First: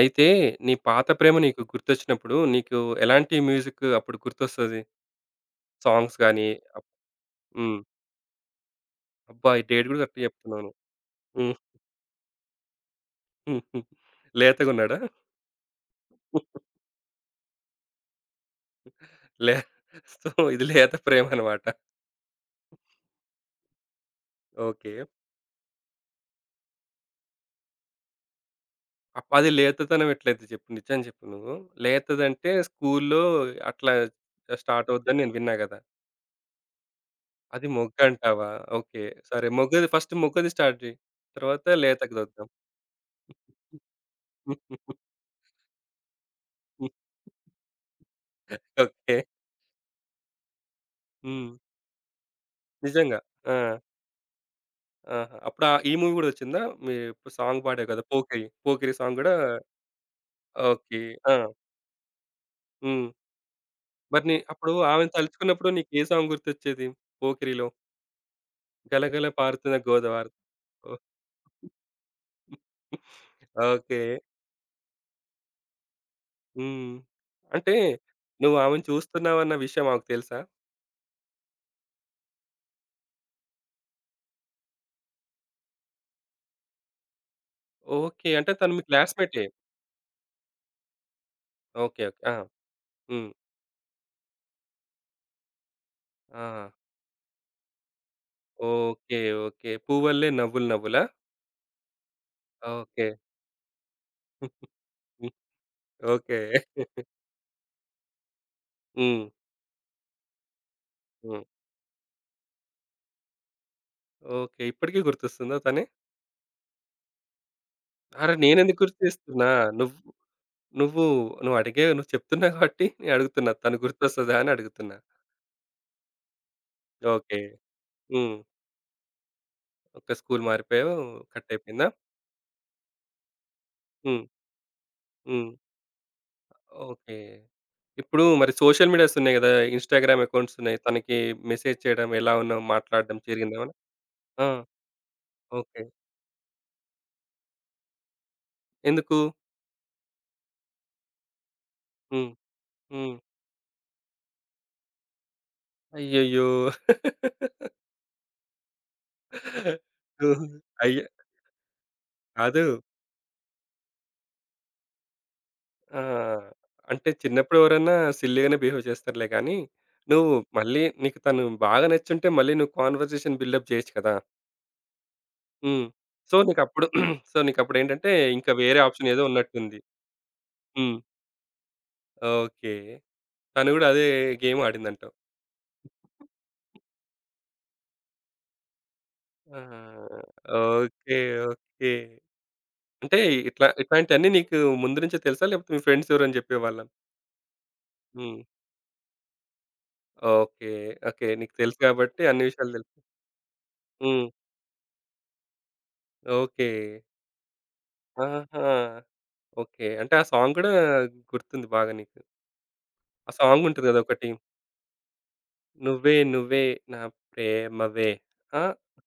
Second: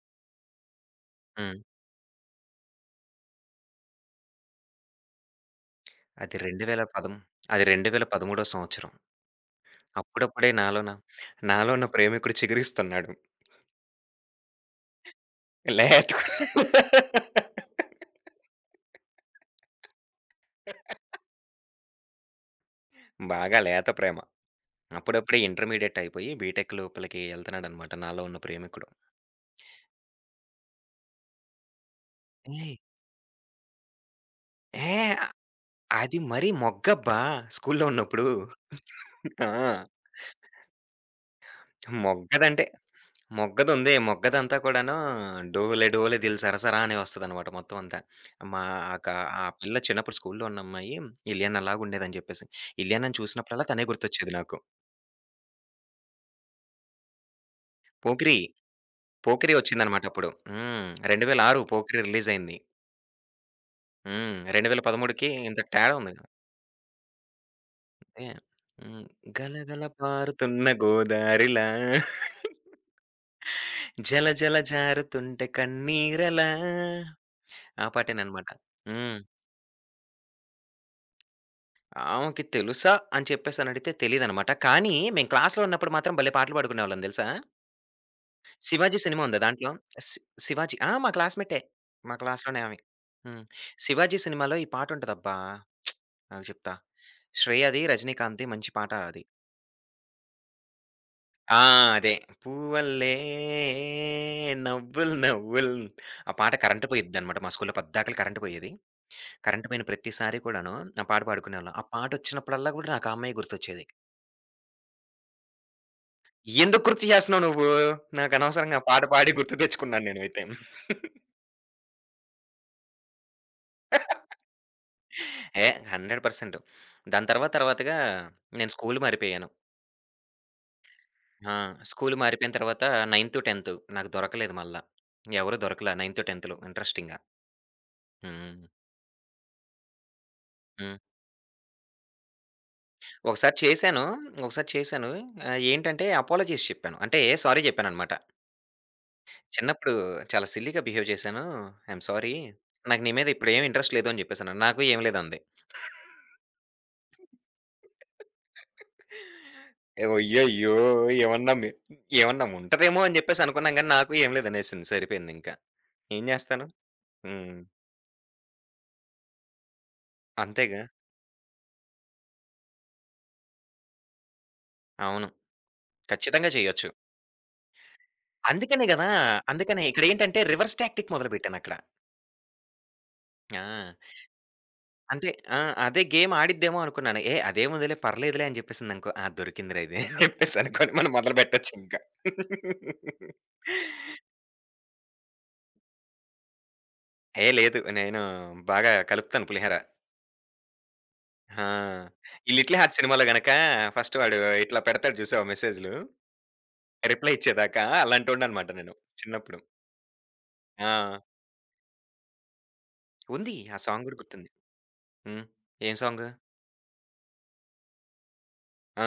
అయితే నీ పాత ప్రేమ హ్మ్. నీకు గుర్తొచ్చినప్పుడు నీకు ఎలాంటి మ్యూజిక్ అప్పుడు గుర్తొస్తది? సాంగ్స్ గాని అది అప్ 2010 అది హ్మ్. 2013 సంవత్సరం. అబ్బా! ఈ డేట్ గూడా కరెక్ట్‌గా అప్పుడప్పుడే చెప్తున్నాను. నాలోన, హ్మ్. నాలో ఉన్న ప్రేమికుడు చిగురిస్తున్నాడు. లేతగున్నాడా? లేతగున్నాడు. లే సో, ఇది లేత ప్రేమ అన్నమాట. బాగా లేత ప్రేమ. ఓకే. అప్పుడప్పుడే ఇంటర్మీడియేట్ అయిపోయి బీటెక్ లోపలికి ఎళ్తున్నాడనమాట నాలో ఉన్న ప్రేమికుడు. అది లేతతనం ఎట్లయితే చెప్పు? నిజం చెప్పు నువ్వు. లేతదంటే ఏయ్! స్కూల్లో అట్లా స్టార్ట్ ఏ అవుద్దని నేను విన్నా గదా! అది మరీ మొగ్గబ్బా! అది స్కూల్లో ఉన్నప్పుడు. మొగ్గంటావా? ఓకే. సరే ఆ! మొగ్గది ఫస్ట్ మొగ్గది స్టార్ట్ జెయి. తర్వాత లేతకి వద్దాం. మొగ్గదంటే మొగ్గదుంది. మొగ్గదంతా కూడాను 'డోలే డోలే దిల్ సరసరా' అనే వస్తదనమాట మొత్తం అంతా. మా ఆక ఓకే. ఆ పిల్ల చిన్నప్పుడు స్కూల్‌లో ఉన్న అమ్మాయి హ్మ్. ఇలియానాలాగా ఉండేదని చెప్పేసి. నిజంగా. ఇలియానాని ఆ! చూసినప్పుడల్లా తనే గుర్తొచ్చేది నాకు. ఆహా! అప్పుడు ఈ మూవీ గూడా వచ్చిందా? మీ ఇప్పుడు సాంగ్ పాడావు కదా! 'పోకిరి'. 'పోకిరి' 'పోకిరి' సాంగ్ గూడా 'పోకిరి' వచ్చిందనమాట అప్పుడు. హ్మ్. ఓకే. ఆ! 2006 పోకిరి రిలీజయింది. హ్మ్. మరి నీ హ్మ్. అప్పుడు ఆమెను 2013కి ఇంత తలుచుకున్నప్పుడు నీకు తేడా ఏ ఉంది. సాంగ్ గుర్తొచ్చేది 'పోకిరిలో'? అదే. హ్మ్. 'గలగల పారుతున్న 'గలగల గోదావరి'. పారుతున్న ఓహ్! గోదారిలా ఓకే. జల జల జారుతుంటే కన్నీరలా'. హ్మ్. అంటే ఆ పాటేననమాట. నువ్వు ఆమెను హ్మ్. చూస్తున్నావన్న విషయం ఆమెకు తెలుసా? ఆమెకి తెలుసా అని చెప్పేసనడిగితే తెలీదనమాట. కానీ మేము క్లాస్‌లో ఉన్నప్పుడు మాత్రం భలే పాటలు పాడుకునేవాళ్ళం తెలుసా? ఓకే. అంటే తను మీ 'శివాజీ' సినిమా ఉందా క్లాస్‌మేటే. దాంట్లో? శి 'శివాజీ'. ఆ! మా క్లాస్‌మేటే. ఓకే. మా ఓకే. ఆ! క్లాస్‌లోనే ఆమె. హ్మ్. హ్మ్. 'శివాజీ' సినిమాలో ఈ పాట ఉంటదబ్బా! ఆగు ఆ! చెప్తా. 'శ్రేయ'ది, 'రజనీకాంత్‌ది' మంచి పాట ఓకే. అది. ఓకే. 'పూవల్లే నవ్వులు నవ్వులా'? ఆ! అదే. ఓకే. పూవల్లే నవ్వులు నవ్వుల్. ఆ ఓకే. పాట కరెంట్ పోయిద్దనమాట, మా స్కూల్‌లో పద్దాకల కరెంట్ పోయేది. హ్మ్. కరెంట్ పోయిన ప్రతిసారి కూడాను ఆ పాట హ్మ్. పాడుకునేవాళ్ళం. ఆ పాటొచ్చినప్పుడల్లా గూడా నాకు ఆ అమ్మాయే గుర్తొచ్చేది. ఓకే. ఇప్పటికి గుర్తొస్తుందా తనే? ఎందుకు గుర్తు చేస్తున్నావు నువ్వు? అరె! నేనెందుకు నాకనవసరంగా ఆ గుర్తు పాట పాడి చేస్తున్నా? గుర్తు నువ్వు తెచ్చుకున్నాను నేనైతే. నువ్వు నువ్వు అడిగే నువ్వు చెప్తున్నావు కాబట్టి నేను అడుగుతున్నా. తను గుర్తొస్తదా అని అడుగుతున్నా. ఏ 100%. దాని ఓకే. తర్వాత తర్వాతగా హ్మ్. నేను స్కూల్ మారిపోయాను. ఒక స్కూల్ మారిపోయావు. కట్ ఆ! అయిపోయిందా? స్కూల్ మారిపోయిన తర్వాత 9త్, 10త్ నాకు హ్మ్. దొరకలేదు మళ్ళా. హ్మ్. ఎవరు దొరకలా 9త్, 10థ్‌లో ఓకే. ఇంట్రెస్టింగ్‌గా. ఇప్పుడు మరి హ్మ్. సోషల్ మీడియాస్ ఉన్నాయి గదా! ఇన్‌స్టాగ్రామ్ అకౌంట్స్ ఉన్నాయి. హ్మ్. తనకి మెసేజ్ చేయడం, ఎలా ఉన్నావు? మాట్లాడడం ఒకసారి జరిగిందా ఏమన్నా? చేశాను. ఆ! ఒకసారి చేశాను. ఓకే. ఏంటంటే అపాలజీస్ చెప్పాను. అంటే సారీ చెప్పాననమాట. ఎందుకు? చిన్నప్పుడు చాలా సిల్లీగా బిహేవ్ చేశాను. ఐయామ్ హ్మ్. సారీ. నాకు నీ హ్మ్. మీద ఇప్పుడేమి ఇంట్రెస్ట్ లేదు అని జెప్పేసన్నాను. నాకు ఏం లేదంది. అయ్యయ్యో! హ్మ్. అయ్యయ్యో! అయ్య ఏమన్నా మి ఏమన్నా కాదు. ఉంటదేమో అని జెప్పేసి అనుకున్నాం గానీ, నాకు ఏం లేదనేసింది. సరిపోయిందింకా. ఆ! ఏం జేస్తాను? అంటే హ్మ్. చిన్నప్పుడు ఎవరన్నా సిల్లీగానే బిహేవ్ చేస్తారులే గానీ, నువ్వు మళ్ళీ అంతేగా. నీకు తను బాగా నచ్చుంటే మళ్ళీ నువ్వు కాన్వర్జేషన్ బిల్డప్ చేయొచ్చు కదా! అవును. హ్మ్. సో, ఖచ్చితంగా నీకప్పుడు చేయొచ్చు. సో, నీకప్పుడేంటంటే ఇంకా వేరే అందుకనే గదా! ఆప్షన్ ఏదో ఉన్నట్టుంది. అందుకనే ఇక్కడేంటంటే రివర్స్ హ్మ్. టాక్టిక్ మొదలుపెట్టానక్కడ. ఓకే. తను గూడా ఆ! అదే గేమ్ ఆడిందంటావు. అంటే ఆ! అదే గేమ్ ఆడిద్దేమో అనుకున్నాను. అదేముందిలే పర్లేదులే అని జెప్పేసిందనుకో. ఆ! దొరికిందిరా ఇది అని ఆ! జెప్పేసనుకోని మనం ఓకే. ఓకే. మొదలుపెట్టొచ్చింక. అంటే ఇట్లాంటియన్నీ నీకు ముందు నుంచే తెలుసా? లేకపోతే మీ ఫ్రెండ్స్ ఎవరైనా చెప్పేవాళ్ళా? లేదు. నేను హ్మ్. బాగా కలుపుతాను పులిహోర. ఓకే. ఓకే. నీకు ఆ! తెలుసు కాబట్టి అన్ని ఈ విషయాలు 'లిటిల్ తెలుసు. హార్ట్స్' సినిమాలో గనక ఫస్ట్ హ్మ్. వాడు ఇట్లా పెడతాడు జూసావా మెసేజ్‌లు. ఓకే. రిప్లై ఇచ్చేదాకా ఆహా! అలాంటోడిననమాట నేను చిన్నప్పుడు. ఓకే. అంటే, ఆ సాంగ్ గూడా ఆ! గుర్తుంది బాగా నీకు. ఆ ఉంది. ఆ సాంగుంటది గదా! సాంగ్ గూడా ఒకటి. గుర్తుంది. హ్మ్. ఏం 'నువ్వే సాంగు? నువ్వే నా ప్రేమవే'. ఆ! ఆ!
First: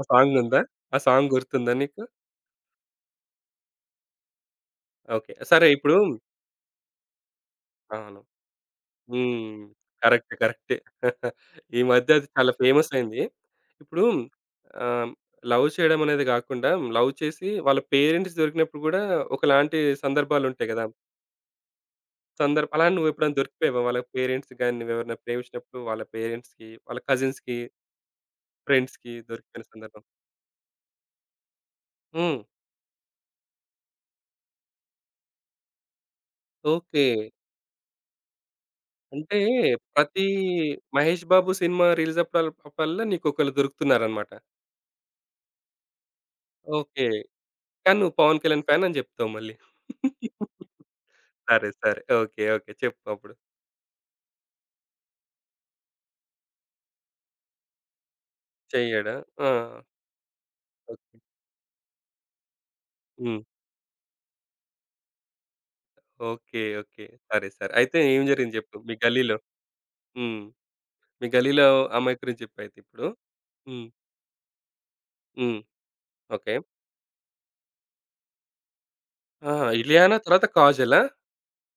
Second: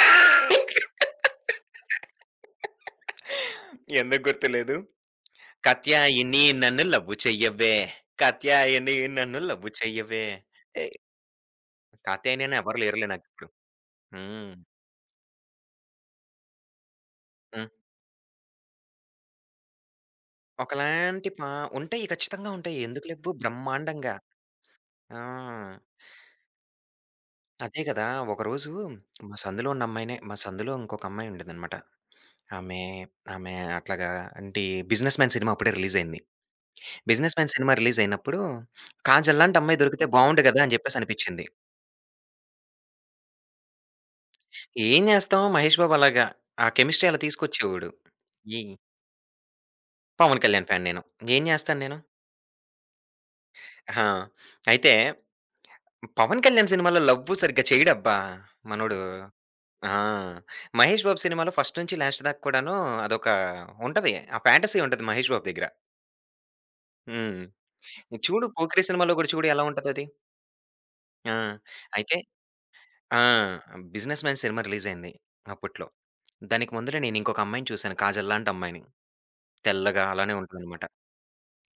ఆ సాంగుందా? ఆ సాంగ్ గుర్తుందా నీకు? ఎందుకు గుర్తులేదు? ఓకే. సరే ఇప్పుడు కత్యాయిని నన్ను లవ్వు చెయ్యవే, అవును. కత్యాయిని నన్ను హ్మ్. లవ్వు చెయ్యవే. కరెక్ట్. కరెక్టే. ఏ ఈ మధ్య అది కాత్యాయని చాలా అని ఎవరు లేరులే ఫేమసయింది. నాకిప్పుడు. ఇప్పుడు హ్మ్. ఆహ్, లవ్ చేయడం అనేది గాకుండా, లవ్ చేసి హ్మ్. వాళ్ళ పేరెంట్స్ దొరికినప్పుడు గూడా ఒకలాంటి సందర్భాలుంటాయి గదా! ఒకలాంటి పా ఉంటాయి, ఖచ్చితంగా ఉంటాయి. అలా ఎందుకు లెవ్వు నువ్వెప్పుడైనా దొరికిపోయావా వాళ్ళ బ్రహ్మాండంగా. పేరెంట్స్‌కి గాని, నువ్వెవరినైనా ప్రేమించినప్పుడు ఆ! వాళ్ళ పేరెంట్స్‌కి, వాళ్ళ కజిన్స్‌కి అదే గదా! ఒకరోజు ఫ్రెండ్స్‌కి మా దొరికిన సందులో ఉన్న సందర్భం. అమ్మాయినే, మా సందులో ఇంకొక అమ్మాయి ఉండేదనమాట. హ్మ్. ఆమె, ఆమె అట్లాగా అంటే 'బిజినెస్ మ్యాన్' సినిమా అప్పుడే రిలీజ్ అయింది. ఓకే. 'బిజినెస్ మ్యాన్' సినిమా రిలీజ్ అయినప్పుడు అంటే 'కాజల్' లాంటి అమ్మాయి దొరికితే ప్రతి బావుండు గదా! అని 'మహేష్ జెప్పేసనిపిచ్చింది. బాబు' సినిమా రిలీజ్ అప్పుడల్లా నీకొకళ్ళు దొరుకుతున్నారన్నమాట. ఏం జేస్తాం 'మహేష్ బాబు' అలాగా. ఆ ఓకే. కెమిస్ట్రీ అలా తీసుకొచ్చేవోడు. కానీ నువ్వు 'పవన్ ఈ కళ్యాణ్' ఫ్యాన్ అని జెప్తావు మళ్ళీ. 'పవన్ కళ్యాణ్' ఫ్యాన్ నేను. ఏం సరే. జేస్తాను నేను. సరే. ఓకే. ఓకే. చెప్పు అప్పుడు. ఆ! అయితే 'పవన్ కళ్యాణ్' సినిమాలో లవ్వు సరిగ్గా చేయడబ్బా మనోడు. చెయ్యడా? ఆ! ఆ! 'మహేష్ ఓకే. బాబు' సినిమాలో ఫస్ట్ నుంచి లాస్ట్ దాకా కూడాను అదొక హ్మ్. ఉంటది. ఆ ఫ్యాంటసీ ఉంటది 'మహేష్ బాబు' దగ్గర. ఓకే. ఓకే. హ్మ్. సరే. సరే. అయితే ఏం చూడు జరిగింది జెప్పు 'పోకిరి' మీ సినిమాలో గూడా గల్లీలో? చూడు ఎలా ఉంటదది. హ్మ్. మీ ఆ! గల్లీలో అయితే అమ్మాయి గురించి జెప్పయితే ఇప్పుడు. ఆ! హ్మ్. 'బిజినెస్ మ్యాన్' సినిమా రిలీజయింది హ్మ్. అప్పట్లో. ఓకే. దానికి ముందర నేనింకొక అమ్మాయిని చూసాను, 'కాజల్' లాంటి అమ్మాయిని. ఆహా! తెల్లగా 'ఇలియానా' అలానే తర్వాత ఉంటదనమాట. 'కాజలా'?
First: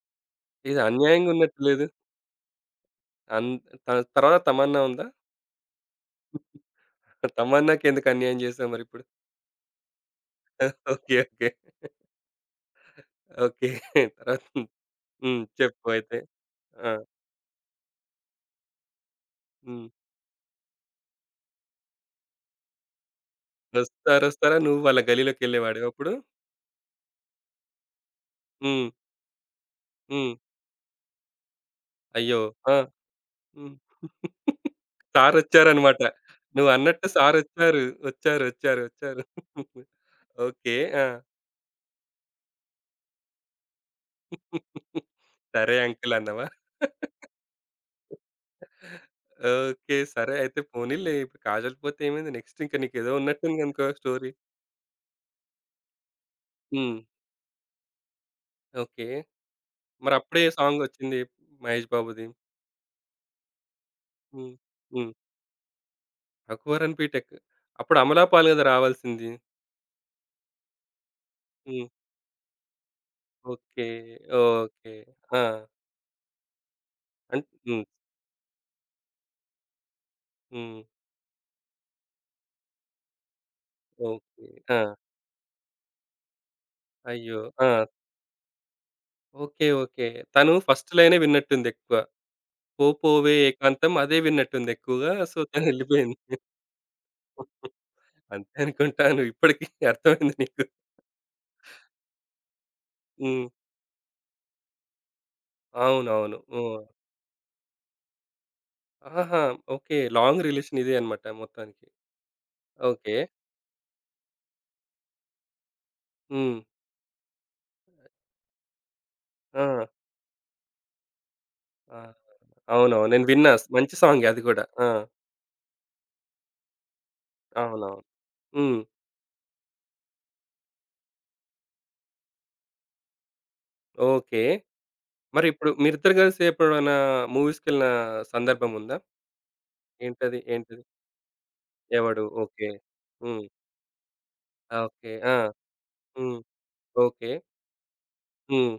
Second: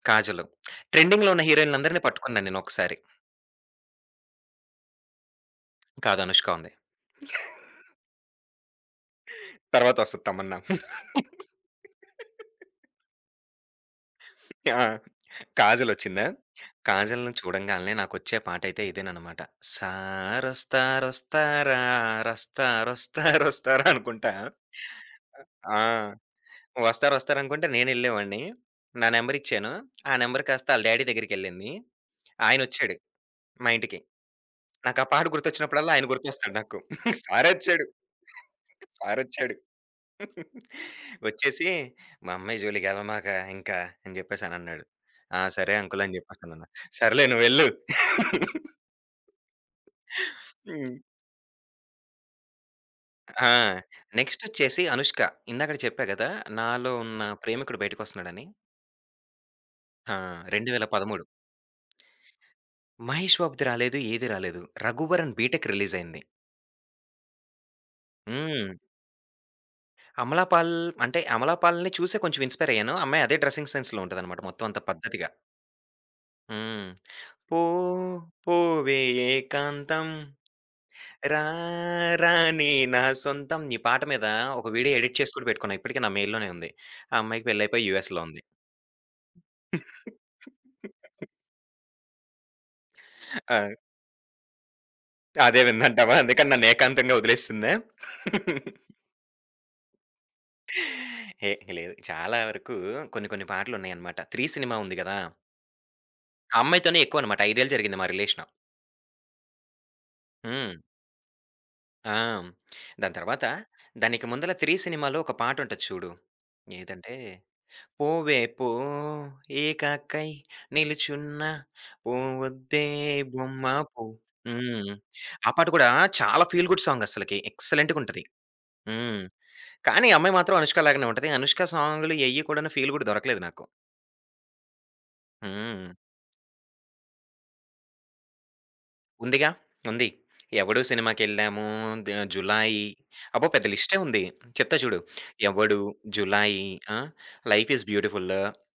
'కాజలు.' ఇది అన్యాయంగా ట్రెండింగ్‌లో ఉన్న ఉన్నట్టు లేదు. హీరోయిన్‌లందరిని పట్టుకున్నాను నేనొకసారి. అన్ తన తర్వాత 'తమన్నా' ఉందా? కాదు, 'అనుష్క' ఉంది. 'తమన్నాకి' ఎందుకు అన్యాయం చేసావు మరిప్పుడు? తర్వాతొస్తది 'తమన్నా.' ఓకే. ఓకే. ఓకే. తర్వాత ఆ! హ్మ్. చెప్పు అయితే? 'కాజలొచ్చిందా?' ఆ! 'కాజల్‌ని' చూడంగాల్నే నాకొచ్చే పాటైతే ఇదేననమాట. హ్మ్. సారొస్తారొస్తారా, రస్తారొస్తారొస్తారా అనుకుంటా. "రొస్తారొస్తారా" నువ్వు వాళ్ళ గల్లీలోకెళ్ళేవాడివా అప్పుడు? ఆ! వస్తారొస్తారనుకుంటే నేనెళ్ళేవాడిని. హ్మ్. నా నంబరిచ్చాను. ఆ హ్మ్. నంబర్ కాస్త ఆళ్ళ డ్యాడీ దగ్గరికెళ్ళింది. అయ్యో! ఆ! ఆయనొచ్చాడు మా హ్మ్. ఇంటికి. నాకా పాట గుర్తొచ్చినప్పుడల్లా సారొచ్చారన్నమాట. ఆయన గుర్తొస్తాడు నాకు. నువ్వన్నట్టు సారొచ్చారు. సారొచ్చాడు. వచ్చారు. వచ్చారు. వచ్చారు. సారొచ్చాడు. వచ్చారు. ఓకే. ఆ! వచ్చేసి, "మా అమ్మాయి జోలికి ఎళ్ళమాక ఇంకా" అని జెప్పేసనన్నాడు. "ఆ! "సరే సరే అంకుల్" అంకుల్" అని అన్నావా? జెప్పేసనన్నా. "సర్లే నువ్వెళ్ళు." ఓకే. సరే అయితే హ్మ్. పోనీలే ఇప్పుడు కాజల్ పోతే ఏమైంది? నెక్స్ట్ ఇంక నీకేదో ఆ! ఉన్నట్టుందనుకో స్టోరీ. నెక్స్టొచ్చేసి 'అనుష్క.' ఇందాకడ చెప్పా గదా! నాలో హ్మ్. ఉన్న ప్రేమికుడు బయటకొస్తున్నాడని. ఓకే. ఆ! మరప్పుడే సాంగొచ్చింది 2013. 'మహేష్ బాబు'ది. మహేష్ బాబుది రాలేదు. ఏది హ్మ్. రాలేదు. హ్మ్. 'రఘువరన్ బీటెక్' రిలీజయింది. 'రఘువరన్ బీటెక్.' అప్పుడు 'అమలాపాల్' గదా! హ్మ్. రావాల్సింది. అమలాపాల్. అంటే, హ్మ్. 'అమలాపాల్'ని చూసే కొంచెం ఇన్‌స్పైర్ అయ్యాను. అమ్మాయి అదే డ్రెసింగ్ ఓకే. సెన్స్‌లో ఉంటదనమాట మొత్తం అంతా ఓకే. పద్ధతిగా. ఆ! హ్మ్. అన్ పో హ్మ్. పోవే ఏకాంతం, హ్మ్. రా రానే నా సొంతం. ఈ పాట మీద ఓకే. ఒక ఆ! వీడియో ఎడిట్ చేసి కూడా పెట్టుకున్నా. ఇప్పటికి నా మెయిల్‌లోనే ఉంది. ఆ అయ్యో! అమ్మాయికి ఆ! పెళ్లయిపోయి యూఎస్‌లో ఉంది. ఓకే. ఓకే. తను ఫస్ట్ లైనే విన్నట్టుందెక్కువ. 'పో పోవే ఆ! ఏకాంతం' అదే విన్నట్టుందెక్కువగా. సో, అదే విందంటావా? తనెళ్ళిపోయింది. అందుకని నన్ను ఏకాంతంగా వదిలేసిందా? అంతే అనుకుంటాను ఇప్పటికి అర్థమైంది నీకు. ఏ లేదు. చాలా వరకు కొన్ని హ్మ్. కొన్ని పాటలున్నాయనమాట. 'త్రీ' సినిమా ఉంది గదా! అవునవును. ఆ హ్మ్. అమ్మాయితోనే ఎక్కువనమాట. 5 ఏళ్ళు జరిగింది మా రిలేషను. ఆహా! ఓకే. లాంగ్ హ్మ్. రిలేషన్ ఇదే అన్నమాట మొత్తానికి. ఆ! దాని ఓకే. తర్వాత, దానికి ముందల 'త్రీ' సినిమాలో ఒక పాటుంటది చూడు. హ్మ్. ఏదంటే, పోవే పో, ఆ! ఏకాకై నిలుచున్న, ఆ! పోవద్దే అవునవును. నేను విన్నా. బొమ్మ మంచి పో. సాంగే అది గూడా. ఆ! హ్మ్. ఆ పాట కూడా చాలా ఫీల్ గుడ్ సాంగ్ అస్సలకి. అవునవును. ఎక్సలెంట్‌గుంటది. హ్మ్. హ్మ్. కానీ, ఆ అమ్మాయి మాత్రం అనుష్క లాగానే ఉంటది. అనుష్క సాంగ్‌లు ఎయ్యి కూడాను ఫీల్ గుడ్ దొరకలేదు నాకు. ఓకే. మరిప్పుడు హ్మ్. మీరిద్దరు కలిసి ఎప్పుడైనా మూవీస్‌కెళ్ళిన సందర్భం ఉందా? ఉందిగా. ఉంది. ఏంటది? ఏంటది? 'ఎవడు' సినిమాకెళ్ళాము. ద 'ఎవడు.' ఓకే. 'జులాయి'. హ్మ్. అబ్బో! పెద్ద లిస్టే ఉంది. ఆ! చెప్తా చూడు. ఓకే. ఆ! 'ఎవడు', హ్మ్. 'జులాయి'. ఆ! ఓకే. 'Life is beautiful'. హ్మ్.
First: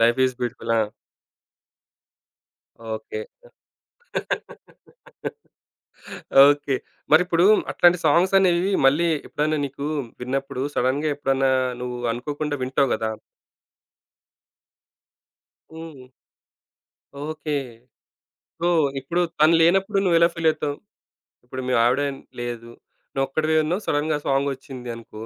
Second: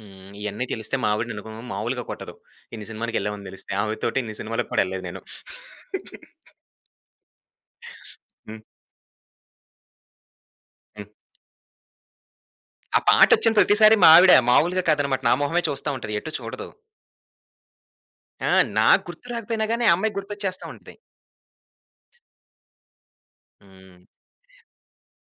'లైఫ్ ఈజ్ ఇయన్నీ బ్యూటిఫుల్.' ఆ! తెలిస్తే మా ఆవిడ నన్ను మామూలుగా కొట్టదు. ఇన్ని ఓకే. సినిమాలకెళ్ళామని తెలిస్తే. ఆవిడతోటి ఇన్ని సినిమాలకు కూడా ఎళ్ళలేదు నేను. ఓకే. మరిప్పుడు అట్లాంటి సాంగ్స్ హ్మ్. అనేవి మళ్ళీ ఎప్పుడైనా నీకు విన్నప్పుడు హ్మ్. సడెన్‌గా ఎప్పుడన్నా నువ్వు అనుకోకుండా వింటావు ఆ గదా! పాటొచ్చిన ప్రతిసారి మా ఆవిడ మామూలుగా కాదనమాట. నా మొహమే చూస్తా హ్మ్. ఉంటది. ఎటు చూడదు. ఓకే. ఆ! సో, నాకు ఇప్పుడు గుర్తు తను రాకపోయినా గాని, ఆ లేనప్పుడు అమ్మాయికి నువ్వెలా గుర్తొచ్చేస్తా ఫీలవుతావు? ఉంటది. ఇప్పుడు మీ ఆవిడ లేదు. నువ్వొక్కడివే ఉన్నావు. హ్మ్. సడెన్‌గా సాంగొచ్చింది అనుకో.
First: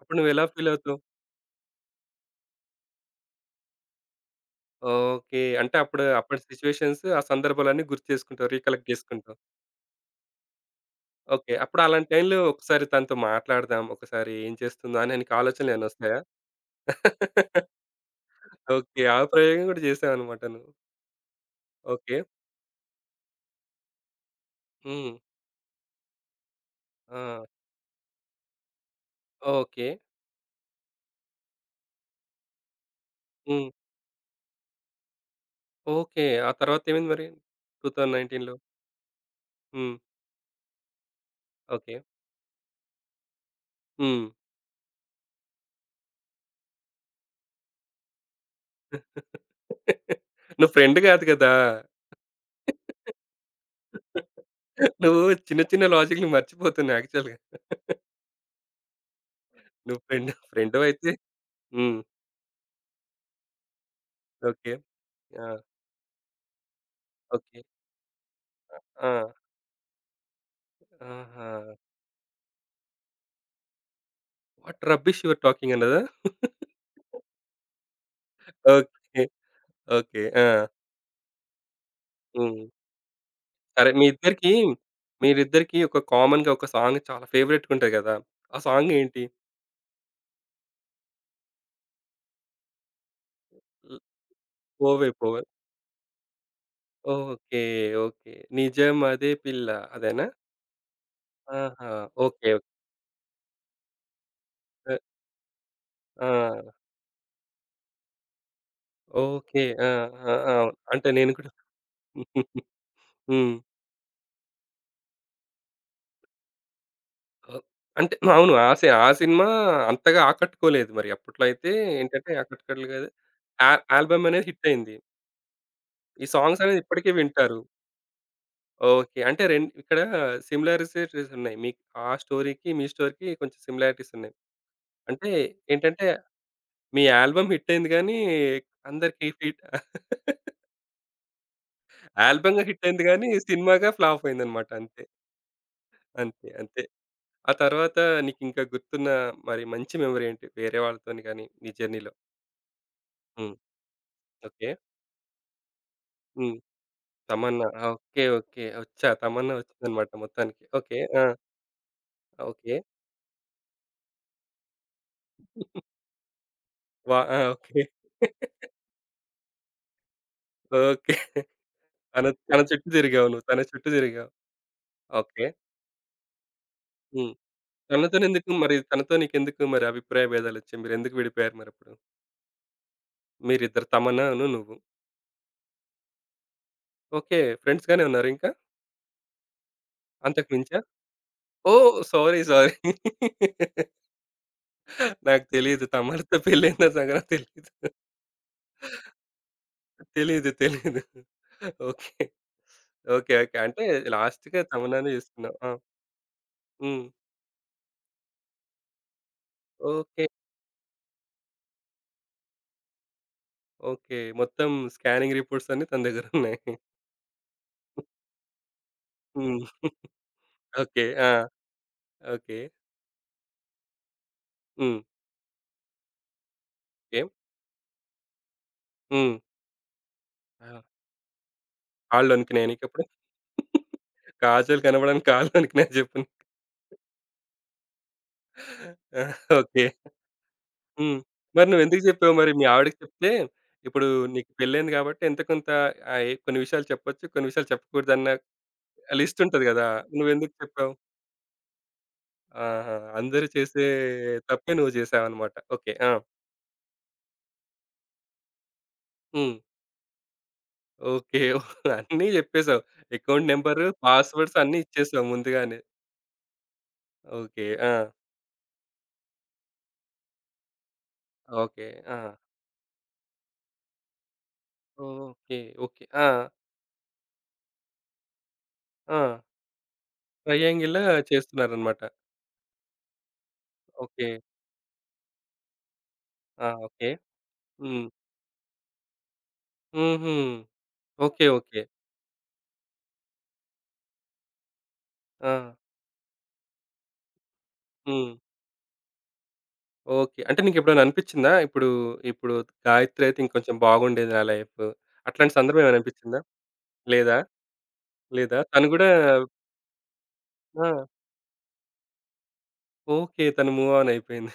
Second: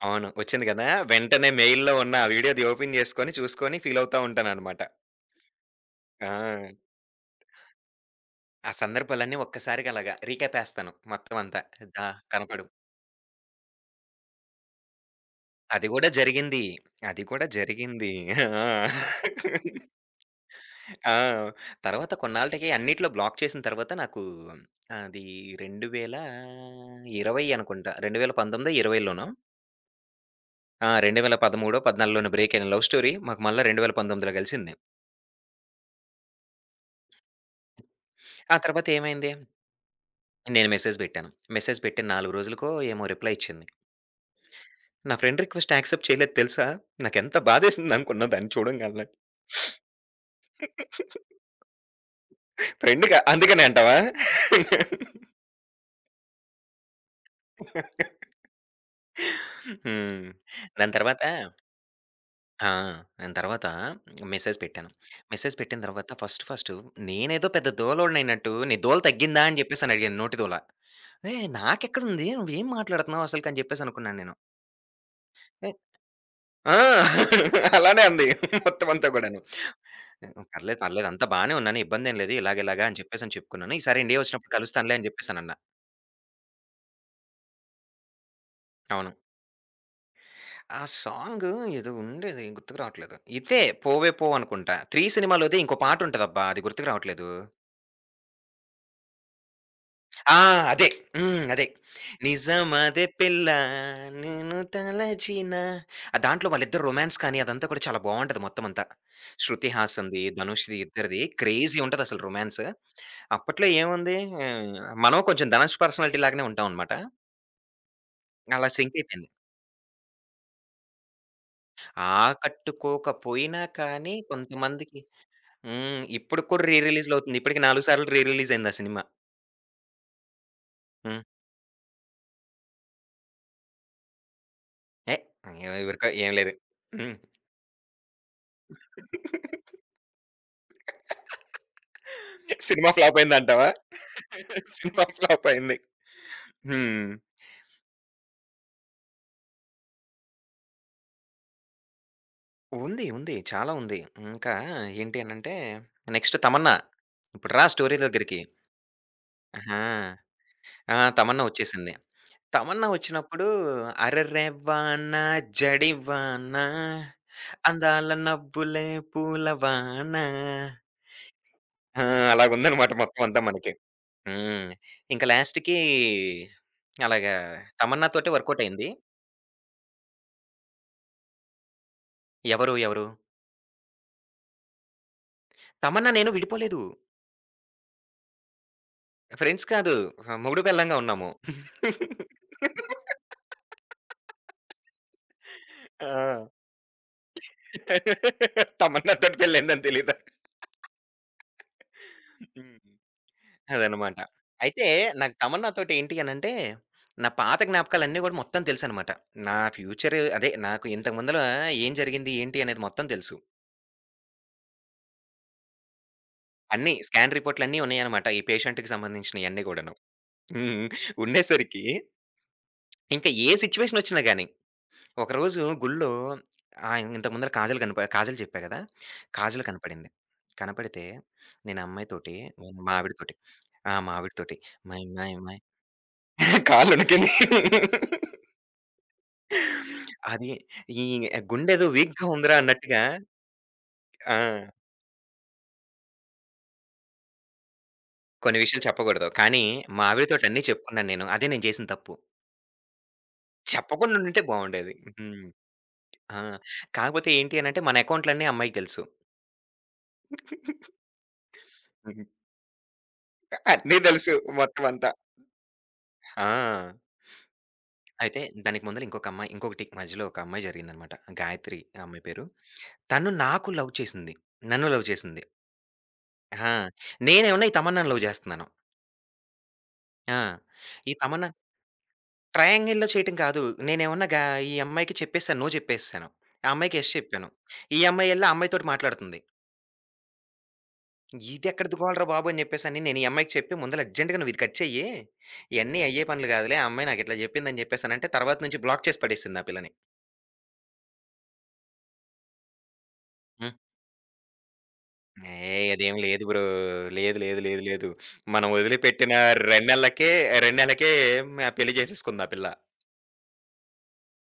అప్పుడు అవును. నువ్వెలా వచ్చింది కదా! ఫీలవుతావు? వెంటనే మెయిల్‌లో ఉన్న ఆ వీడియోది ఓపెన్ చేసుకొని, చూసుకొని ఫీల్ అవుతా ఉంటాననమాట. ఓకే. అంటే అప్పుడు అప్పటి ఆ! సిట్యుయేషన్స్, ఆ సందర్భాలన్నీ గుర్తు చేసుకుంటావు. ఆ రీకలెక్ట్ సందర్భాలన్నీ చేసుకుంటావు. ఒక్కసారిగా అలాగా రీక్యాపేస్తాను మొత్తం ఓకే. అంతా. అప్పుడు దా అలాంటి టైంలో కనపడు. ఒకసారి తనతో మాట్లాడదాం. ఒకసారి ఏం చేస్తుందా అని నీకు అది ఆలోచనలేమైనా గూడా వస్తాయా? జరిగింది. అది కూడా జరిగింది. ఆ! ఓకే. ఆ ప్రయోగం గూడా చేసావన్నమాట నువ్వు. ఆ! తర్వాత ఓకే. కొన్నాళ్ళకి అన్నిట్లో బ్లాక్ చేసిన తర్వాత నాకు హ్మ్. అది ఆ! 2020 అనుకుంటా. 2019, 20. ఓకే. ఆ! 2013, 14 బ్రేకయిన లవ్ స్టోరీ మాకు మళ్ళా హ్మ్. 2019లో కలిసింది. ఓకే. ఆ తర్వాతేమైంది మరి? 2019లో? ఆ తర్వాత ఏమైంది? హ్మ్. నేను మెసేజ్ పెట్టాను. Message okay. పెట్టిన 4 రోజులకో ఏమో రిప్లై ఇచ్చింది. హ్మ్. నా ఫ్రెండ్ రిక్వెస్ట్ యాక్సెప్ట్ చేయలేదు తెలుసా? నాకెంత బాధేసిందనుకున్నా దాన్ని చూడంగాల్నే. నువ్వు ఫ్రెండ్ కాదు కదా! ఫ్రెండ్‌గా అందుకనే అంటావా? నువ్వు చిన్న చిన్న లాజిక్‌ని మర్చిపోతున్నావు యాక్చువల్‌గా. నువ్వు హ్మ్. దాని ఫ్రెండువైతే తర్వాత హ్మ్. ఆ! దాని తర్వాత మెసేజ్ ఓకే. పెట్టాను. ఆ! మెసేజ్ పెట్టిన తర్వాత ఫస్ట్ ఫస్ట్ నేనేదో ఓకే. పెద్ద దూలోడినైనట్టు "నీ దూల ఆ! తగ్గిందా?" అని జెప్పేసని అడిగాను నోటి దూల. "ఏయ్! ఆహా! నాకెక్కడుంది? నువ్వేం మాట్లాడుతున్నావు అసలకి" అని జెప్పేసనుకున్నాను నేను. What rubbish you are a talking అన్నదా? ఆ! అలానే అంది మొత్తం అంతా ఓకే. గూడాను. ఓకే. హ్మ్. ఆ! పర్లేదు. పర్లేదు. అంతా బానే ఉన్నాను. ఇబ్బందేం లేదు. హ్మ్. ఇలాగిలాగా అని చెప్పేసని చెప్పుకున్నాను. సరే ఈసారి ఇండియా వచ్చినప్పుడు కలుస్తానులే అని చెప్పేసనన్నా. మీరిద్దరికీ ఒక కామన్‌గా ఒక సాంగ్ చాలా ఫేవరెట్‌గా ఉంటది కదా! ఆ సాంగ్ అవును. ఏంటి? ఆ సాంగు ఏదో ఉండేది గుర్తుకు రావట్లేదు. ఇదే హ్మ్. 'పోవే పో' అనుకుంటా. 3 'పోవే పోవే'. సినిమాలోది ఇంకో పాటుంటదబ్బా! అది గుర్తుకు రావట్లేదు. ఓకే. ఓకే. నిజమదే పిల్ల అదేనా? ఆ! అదే. హ్మ్. అదే. ఆహా! ఓకే. నిజమదే పిల్ల, నేను ఓకే. తలచిన. ఆ! ఆ! దాంట్లో వాళ్ళిద్దరు రొమాన్స్ కానీ అదంతా కూడా చాలా బావుంటది మొత్తమంతా. ఓకే. శృతి ఆ! హాసన్‌ది, ఆ! అవును. ధనుష్‌ది అంటే ఇద్దరిది నేను కూడా క్రేజీ ఉంటదసలు రొమాన్స్. హ్మ్. అప్పట్లో ఏముంది, ఆహ్, మనం కొంచెం ధనుష్ పర్సనాలిటీ లాగానే ఉంటామనమాట. ఓహ్! అంటే అవును. అలా సింక్ ఆ అయిపోయింది. సినిమా అంతగా ఆకట్టుకోలేదు మరి. అప్పట్లో అయితే ఏంటంటే ఆకట్టుకోలేదు కాదు. ఆకట్టుకోకపోయినా ఆ కానీ ఆల్బమ్ అనేది హిట్ అయింది. కొంతమందికి. హ్మ్. ఈ ఇప్పటికి సాంగ్స్ కూడా రీ అనేది ఇప్పటికి రిలీజ్‌లవుతుంది. వింటారు. ఇప్పటికి 4 సార్లు రీ రిలీజ్ అయింది ఆ సినిమా. ఓకే. అంటే ఇక్కడ హ్మ్. సిమిలారిటీస్ ఉన్నాయి. మీకు ఆ స్టోరీకి, మీ స్టోరీకి కొంచెం సిమిలారిటీస్ ఉన్నాయి. ఏ అంటే ఏంటంటే ఎవరికో ఏం లేదు. మీ హ్మ్. ఆల్బమ్ హిట్ అయింది గానీ అందరికి ఆల్బమ్‌గా హిట్ సినిమా అయింది ఫ్లాప్ గానీ అయిందంటావా? సినిమాగా ఫ్లాప్ అయిందన్నమాట అంతే. సినిమా ఫ్లాప్ అయింది. అంతే. అంతే. హ్మ్. ఆ తర్వాత నీకింకా గుర్తున్న మరి మంచి మెమరీ ఏంటి? వేరే వాళ్ళతోని గాని నీ జర్నీలో? ఉంది. ఉంది. హ్మ్. చాలా ఉంది. ఇంకా ఓకే. ఏంటి అనంటే నెక్స్ట్ హ్మ్. 'తమన్నా.' ఇప్పుడు రా 'తమన్నా'. ఆ! Story okay. దగ్గరికి. ఓకే. ఒచ్చా 'తమన్నా' ఆహా! ఒచ్చిందనమాట మొత్తానికి. ఆ! ఓకే. ఆ! 'తమన్నా' వచ్చేసింది. ఓకే. తమన్నా వచ్చినప్పుడు, అరెరెవాన జడివాన, వా ఆ! ఓకే. అందాల నబ్బులే పూలవాన. ఓకే. ఆ! తన తన చుట్టూ అలాగుందనమాట మొత్తం తిరిగావు అంతా నువ్వు. తన మనకి. చుట్టూ తిరిగావు. హ్మ్. ఇంక ఓకే. లాస్ట్‌కి హ్మ్. అలాగా తమన్నాతోటే వర్కౌట్ అయింది. తనతో నీకెందుకు మరి అభిప్రాయ భేదాలొచ్చాయి? మీరెందుకు విడిపోయారు మరప్పుడు? ఎవరు, ఎవరు? మీరిద్దరు 'తమన్నాను' నువ్వు. తమన్నా నేను విడిపోలేదు. ఓకే. ఫ్రెండ్స్ గానే ఉన్నారింకా? ఫ్రెండ్స్ కాదు. అంతకు మొగుడు, మించా? పెళ్ళాంగా ఉన్నాము. ఓహ్! సారీ. సారీ. నాకు తెలీదు. ఆ! 'తమరితో' పెళ్లయిందా సంగతి తెలీదు. తమన్నాతోటి పెళ్లయిందని తెలీదా? తెలీదు. తెలీదు. ఓకే. హ్మ్. ఓకే. ఓకే. అంటే అదనమాట. లాస్ట్‌గా అయితే తమన్నానే నాకు చేసుకున్నావు. ఆ! తమన్నాతోటి ఏంటి అనంటే, హ్మ్. నా పాత జ్ఞాపకాలన్నీ గూడా మొత్తం తెలుసనమాట. నా ఫ్యూచర్ ఓకే. అదే. నాకు ఇంతకు ముందల ఏం జరిగింది? ఏంటి? అనేది మొత్తం తెలుసు. ఓకే. మొత్తం స్కానింగ్ రిపోర్ట్స్ అన్నీ తన దగ్గరున్నాయి. అన్నీ స్కాన్ రిపోర్ట్‌లన్నీ ఉన్నాయనమాట. ఈ పేషెంట్‌కి హ్మ్. సంబంధించినయన్నీ గూడాను. హ్మ్. ఓకే. ఆ! ఉండేసరికి ఓకే. ఇంక ఏ సిట్యుయేషనొచ్చినా గానీ, హ్మ్. ఒకరోజు గుళ్ళో ఓకే. ఇంతకు ముందల కాజల్ చెప్పా గదా! హ్మ్. కాజల్ కనపడింది. ఆ! కనపడితే నేను ఆ కాళ్ళు అమ్మాయితోటి వణికినాయా మా నీకప్పుడు? ఆవిడతోటి ఆ! మా ఆవిడతోటి కాజల్ మై కనపడని మై కాళ్ళు మై వణికినాయా చెప్పు? కాళ్ళు వణికినియి. ఆ! ఓకే. అది ఈ హ్మ్. మరి గుండెదో నువ్వెందుకు వీక్‌గా జెప్పావు మరి? ఉందిరా మీ ఆవిడకి అన్నట్టుగా. చెప్తే, ఇప్పుడు నీకు ఆ! పెళ్ళయింది గాబట్టి ఎంతో కొంత ఆహ్, ఎ కొన్ని విషయాలు చెప్పొచ్చు, కొన్ని విషయాలు చెప్పకూడదన్న కొన్ని విషయాలు చెప్పకూడదు. లిస్ట్ కానీ ఉంటది గదా! మా ఆవిడతోటి నువ్వెందుకు అన్నీ చెప్పావు? చెప్పుకున్నాను నేను. అదే నేను చేసిన తప్పు. ఆహా! అందరూ చేసే చెప్పకుండా ఉండుంటే తప్పే బావుండేది. నువ్వు హ్మ్. జేశావనమాట. ఓకే. ఆ! ఆ! కాకపోతే ఏంటి అనంటే మన అకౌంట్‌లన్నీ అమ్మాయికి తెలుసు. హ్మ్. ఓకే. హ్మ్. అన్నీ జెప్పేసావు. అకౌంట్ నంబరు, అన్నీ తెలుసు పాస్‌వర్డ్స్ అన్నీ మొత్తం అంతా. ఇచ్చేసావు ముందుగానే. ఆ! ఓకే. ఆ! అయితే దానికి ముందల ఇంకొక అమ్మాయి ఇంకొకటి మధ్యలో ఒక అమ్మాయి జరిగిందనమాట. గాయత్రి ఓకే. ఆ ఆ! అమ్మాయి పేరు. తను నాకు లవ్ చేసింది. నన్ను లవ్ చేసింది. ఓకే. ఓకే. ఆ! ఆ! నేనేమన్నా ఈ తమన్నాని లవ్ చేస్తున్నాను. ఆ! ఆ! ట్రయాంగిల్‌లా ఈ తమన్నా చేస్తున్నారనమాట. ట్రయాంగిల్‌లో చేయటం కాదు. నేనేమన్నా ఓకే. ఈ అమ్మాయికి చెప్పేసాను. నో చెప్పేసేసాను. ఆ! ఆ అమ్మాయికి ఓకే. యెస్ చెప్పాను. ఈ హ్మ్. అమ్మాయి ఎళ్ళి ఆ అమ్మాయితోటి మాట్లాడుతుంది. హుహు. ఓకే. ఓకే. ఇదెక్కడ గోలరా బాబు! అని చెప్పేసని నేను ఈ అమ్మాయికి చెప్పి ముందల అర్జెంట్‌గా నువ్వు ఇది కట్ చెయ్యి. ఆ! ఇయన్నీ అయ్యే పనులు కాదులే. ఆ అమ్మాయి నాకు ఇట్లా చెప్పిందని చెప్పేసనంటే హ్మ్. తర్వాత నుంచి బ్లాక్ చేసి పడేసింది ఆ పిల్లని. ఓకే. అంటే నీకెప్పుడైనా అనిపిచ్చిందా? ఇప్పుడు గాయత్రి అయితే హ్మ్. ఇంకొంచెం బాగుండేది నా లైఫ్. అట్లాంటి సందర్భం ఏయ్! ఏమైనా అదేం అనిపిచ్చిందా? లేదు బ్రో. లేదా? లేదు, లేదు, లేదు, లేదు. లేదా? మనం తను గూడా వదిలిపెట్టిన 2 నెలలకే 2 ఆ! నెలలకే పెళ్లి చేసేసుకుంది ఆ పిల్ల. ఓకే. తను మూవ్ ఆన్ అయిపోయింది.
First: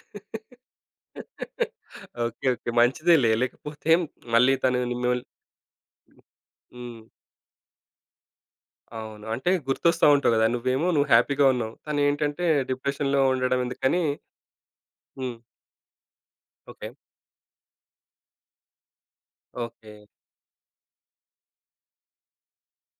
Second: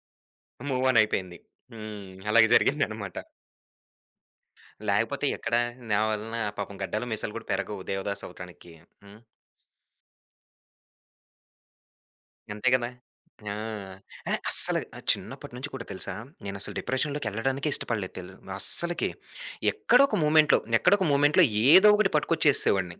మూవ్ ఆన్ అయిపోయింది. హ్మ్. ఓకే. అలాగే ఓకే. జరిగిందనమాట. మంచిదేలే. లేకపోతే మళ్ళీ తను మిమ్మల్ని లేకపోతే ఎక్కడ నా వలన పాపం హ్మ్. గడ్డాలు, మీసాలు కూడా పెరగవు 'దేవదాసు' అవటానికి. హ్మ్. అవును. అంటే గుర్తొస్తా ఉంటావు గదా! నువ్వు హ్యాపీగా ఉన్నావు. తనేంటంటే అంతే కదా! డిప్రెషన్‌లో ఆ! ఉండడం ఎందుకని ఆ! అస్సలు హ్మ్. చిన్నప్పటి నుంచి కూడా తెలుసా? నేనసలు ఓకే. డిప్రెషన్‌లోకెళ్ళడానికే ఇష్టపడలేదు అస్సలకి. ఓకే. ఎక్కడో ఒక మూమెంట్‌లో ఏదో ఒకటి పట్టుకొచ్చేసేసేవాడిని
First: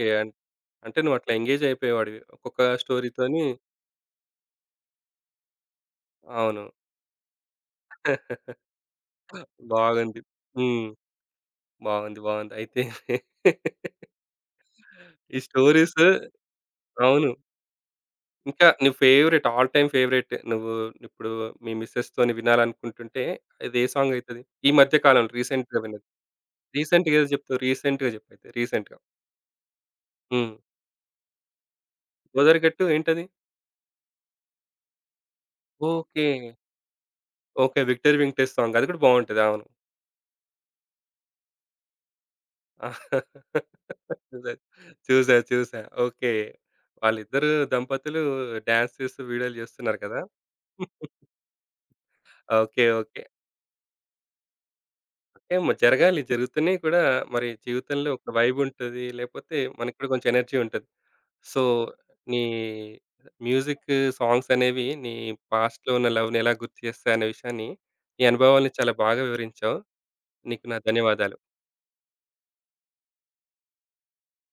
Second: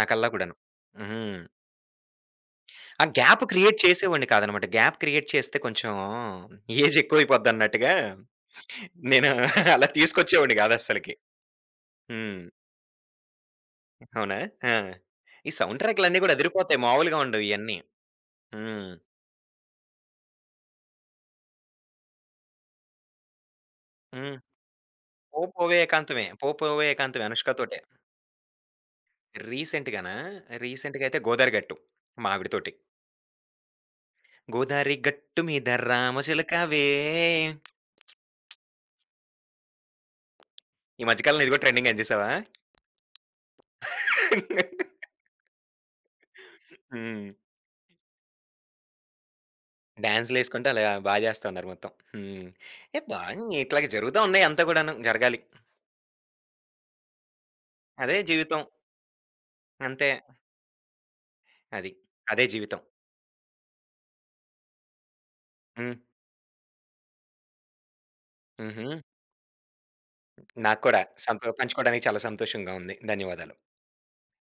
నా కల్లా కూడాను. అంటే నువ్వట్లా హ్మ్. ఎంగేజ్ అయిపోయేవాడివి. ఒక్కొక్క ఆ గ్యాప్ స్టోరీతోని క్రియేట్ చేసేవాడిని కాదనమాట. గ్యాప్ క్రియేట్ చేస్తే కొంచెం అవును. ఏజ్ ఎక్కువైపోద్దన్నట్టుగా నేను అలా బాగుంది. తీసుకొచ్చేవాడిని హ్మ్. కాదస్సలకి. బాగుంది. హ్మ్. బాగుంది. అయితే అవునా? ఆ! ఈ ఈ సౌండ్ స్టోరీస్ ట్రాక్‌లన్నీ కూడా అదిరిపోతాయి. మామూలుగా అవును. ఉండవు ఇయన్నీ. ఇంకా నీ హ్మ్. ఫేవరెట్ ఆల్ టైమ్ ఫేవరెట్ నువ్వు ఇప్పుడు మీ మిసెస్‌తోని వినాలనుకుంటుంటే అది ఏ సాంగ్ హ్మ్. అయితది? ఈ మధ్య కాలంలో 'పో పోవే రీసెంట్‌గా విన్నది. ఏకాంతమే, 'పో పోవే రీసెంట్‌గా ఏకాంతమే' ఏదో చెప్తావు. అనుష్కతోటే. రీసెంట్‌గా చెప్పు అయితే రీసెంట్‌గా. రీసెంట్‌గాన హ్మ్. రీసెంట్‌గా అయితే 'గోదారి గట్టు' మా 'గోదారి ఆవిడతోటి. గట్టు' ఏంటది? 'గోదారి గట్టు మీద ఓకే. రామచిలకవే'. ఓకే. 'విక్టరీ వెంకటేష్' సాంగ్ అది కూడా బాగుంటది. అవును. ఈ మధ్య కాలంలో ఇది కూడా ట్రెండింగ్ అని చూసావా? చూసా. చూసా. చూసా. ఓకే. హ్మ్. వాళ్ళిద్దరు దంపతులు డాన్స్ చేస్తూ వీడియోలు చేస్తున్నారు కదా! డాన్స్‌లేసుకుంటూ అలా చేస్తా ఉన్నారు మొత్తం. హ్మ్. ఓకే. ఓకే. బాగా ఇట్లాగే జరుగుతా ఉన్నాయి అంతా కూడాను. జరగాలి. ఏమో జరగాలి. జరుగుతున్నాయి కూడా మరి జీవితంలో అదే ఒక వైబ్ జీవితం. ఉంటది. లేపోతే మనకు కూడా అంతే. కొంచెం ఎనర్జీ ఉంటది. సో, అది. నీ అదే జీవితం. మ్యూజిక్ సాంగ్స్ అనేవి నీ పాస్ట్‌లో హ్మ్. ఉన్న లవ్‌ని ఎలా గుర్తు చేస్తాయి అనే విషయాన్ని, నీ అనుభవాల్ని హుహు. చాలా బాగా వివరించావు. నీకు నా నాకు కూడా ధన్యవాదాలు. పంచుకోవడానికి చాలా సంతోషంగా ఉంది. ధన్యవాదాలు.